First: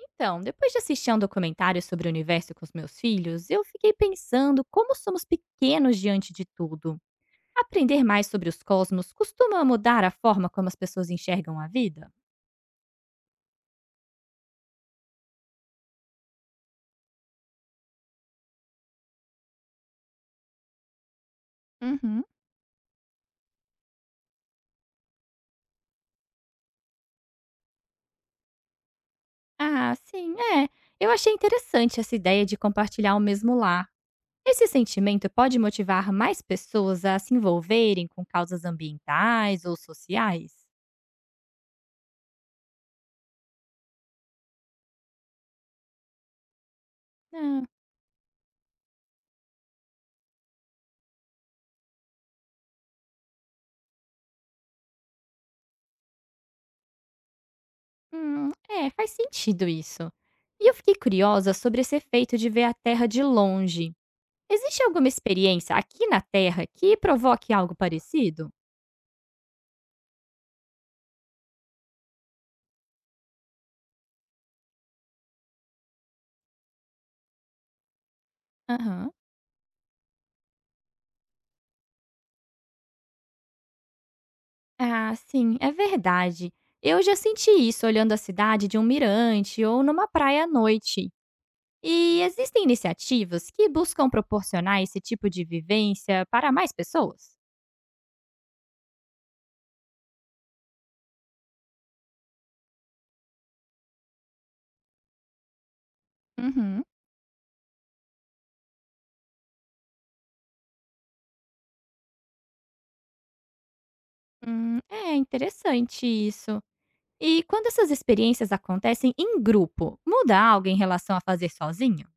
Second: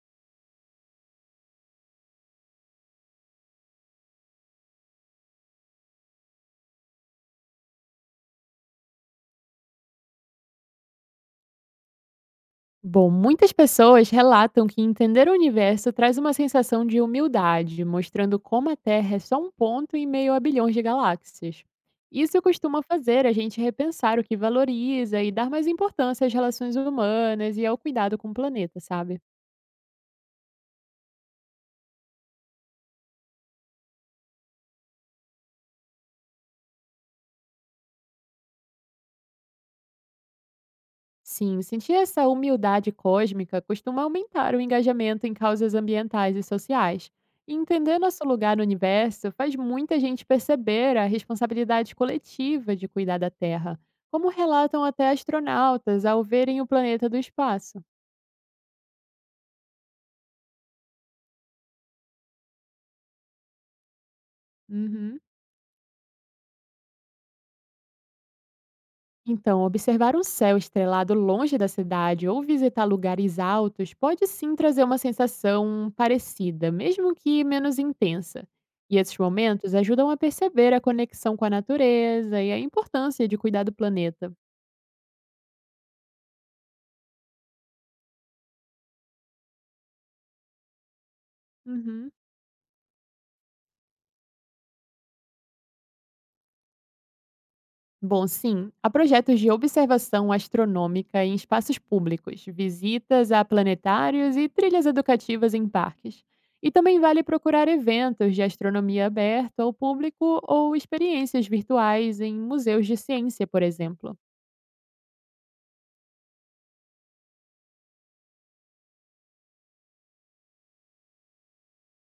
Então, depois de assistir a um documentário sobre o universo com os meus filhos, eu fiquei pensando como somos pequenos diante de tudo. Aprender mais sobre os cosmos costuma mudar a forma como as pessoas enxergam a vida? Bom, muitas pessoas relatam que entender o universo traz uma sensação de humildade, mostrando como a Terra é só um ponto em meio a bilhões de galáxias. Uhum. Isso costuma fazer a gente repensar o que valoriza e dar mais importância às relações humanas e ao cuidado com o planeta, sabe? Ah, sim, é. Eu achei interessante essa ideia de compartilhar o mesmo lar. Esse sentimento pode motivar mais pessoas a se envolverem com causas ambientais ou sociais? Sim, sentir essa humildade cósmica costuma aumentar o engajamento em causas ambientais e sociais. E entender nosso lugar no universo faz muita gente perceber a responsabilidade coletiva de cuidar da Terra, como relatam até astronautas ao verem o planeta do espaço. É, faz sentido isso. E eu fiquei curiosa sobre esse efeito de ver a Terra de longe. Existe alguma Uhum. experiência aqui na Terra que provoque algo parecido? Então, observar um céu estrelado longe da cidade ou visitar lugares altos pode sim trazer uma sensação parecida, mesmo que menos intensa. E Aham. esses momentos ajudam a perceber a conexão com a natureza e a importância de cuidar do planeta. Ah, sim, é verdade. Eu já senti isso olhando a cidade de um mirante ou numa praia à noite. Uhum. E existem iniciativas que buscam proporcionar esse tipo de vivência para mais pessoas? Bom, sim, há projetos de observação astronômica em espaços públicos, visitas a planetários e trilhas educativas em parques. E Uhum. também vale procurar eventos de astronomia aberta ao público ou experiências virtuais em museus de ciência, por exemplo. É interessante isso. E quando essas experiências acontecem em grupo, muda algo em relação a fazer sozinho?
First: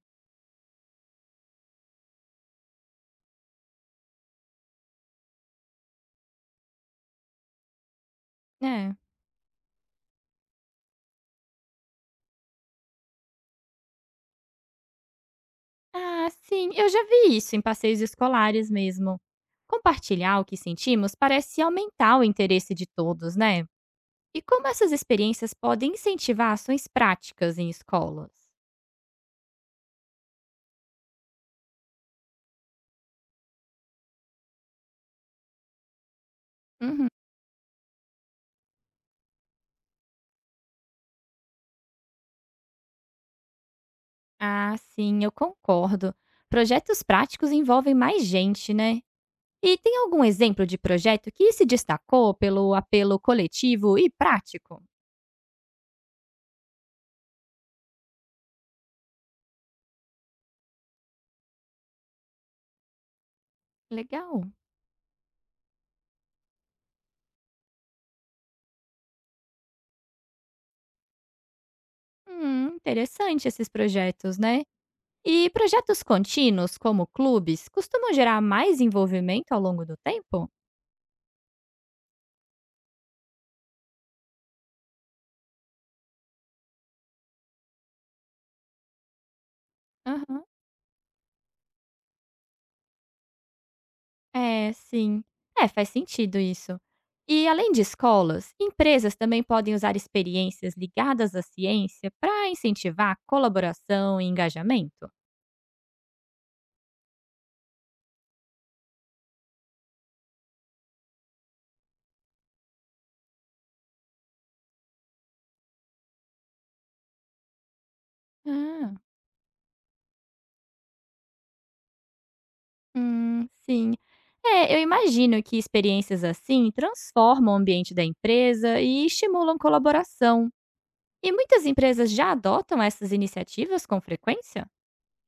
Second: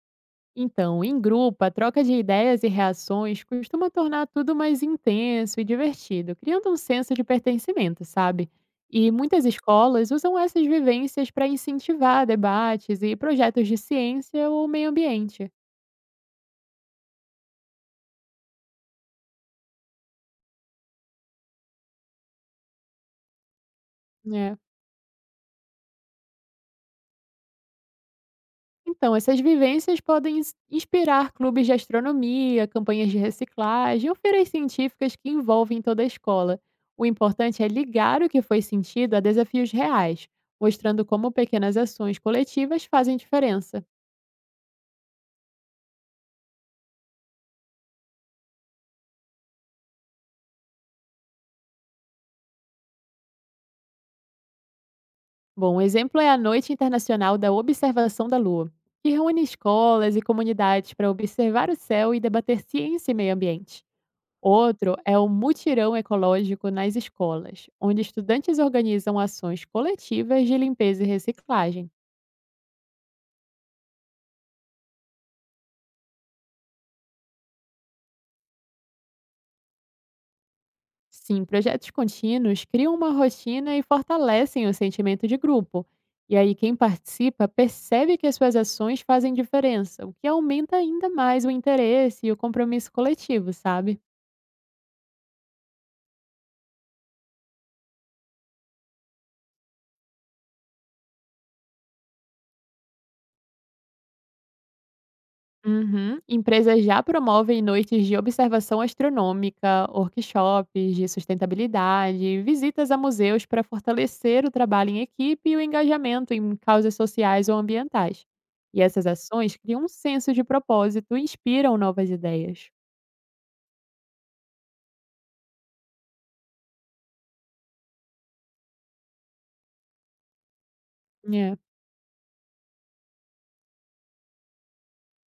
Então, em grupo, a troca de ideias e reações costuma tornar tudo mais intenso e divertido, criando um senso de pertencimento, sabe? É. E muitas escolas usam essas vivências para incentivar debates e projetos de ciência ou meio ambiente. Ah, sim, eu já vi isso em passeios escolares mesmo. Compartilhar o que sentimos parece aumentar o interesse de todos, né? E Né? como essas experiências podem incentivar ações práticas em escolas? Então, essas vivências podem inspirar clubes de astronomia, campanhas de reciclagem ou feiras científicas que envolvem toda a escola. O Uhum. importante é ligar o que foi sentido a desafios reais, mostrando como pequenas ações coletivas fazem diferença. Ah, sim, eu concordo. Projetos práticos envolvem mais gente, né? E tem algum exemplo de projeto que se destacou pelo apelo coletivo e prático? Bom, um exemplo é a Noite Internacional da Observação da Lua, que reúne escolas e comunidades para observar o céu e debater ciência e meio ambiente. Legal. Outro é o mutirão ecológico nas escolas, onde estudantes organizam ações coletivas de limpeza e reciclagem. Interessante esses projetos, né? E projetos contínuos, como clubes, costumam gerar mais envolvimento ao longo do tempo? Sim, projetos contínuos criam uma rotina e fortalecem o sentimento de grupo. E aí, quem participa percebe que as suas ações fazem diferença, o que Aham. aumenta ainda mais o interesse e o compromisso coletivo, sabe? É, sim. É, faz sentido isso. E além de escolas, empresas também podem usar experiências ligadas à ciência para incentivar a colaboração e engajamento? Uhum. Empresas já promovem noites de observação astronômica, workshops de sustentabilidade, visitas a museus para fortalecer o trabalho em equipe e o engajamento em causas sociais ou ambientais. E Ah, essas ações criam um senso de propósito e inspiram novas ideias. Sim. É, eu imagino que experiências assim transformam o ambiente da empresa e estimulam colaboração. E muitas empresas já adotam essas iniciativas com frequência?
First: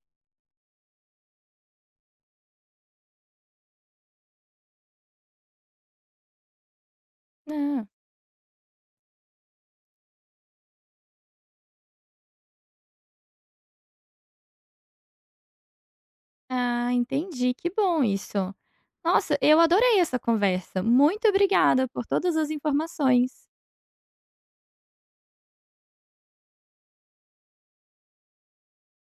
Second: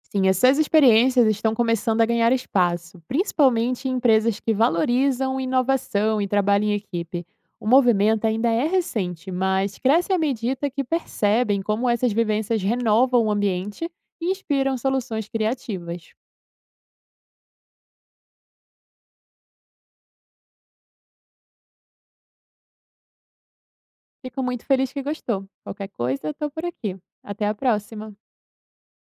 Sim, essas experiências estão começando a ganhar espaço, principalmente em empresas que valorizam inovação e trabalho em equipe. O Ah, movimento ainda é recente, mas cresce à medida que percebem como essas vivências renovam o ambiente e inspiram soluções criativas. ah, entendi. Que bom isso. Nossa, eu adorei essa conversa. Muito obrigada por todas as informações. Fico muito feliz que gostou. Qualquer coisa, estou por aqui. Até a próxima!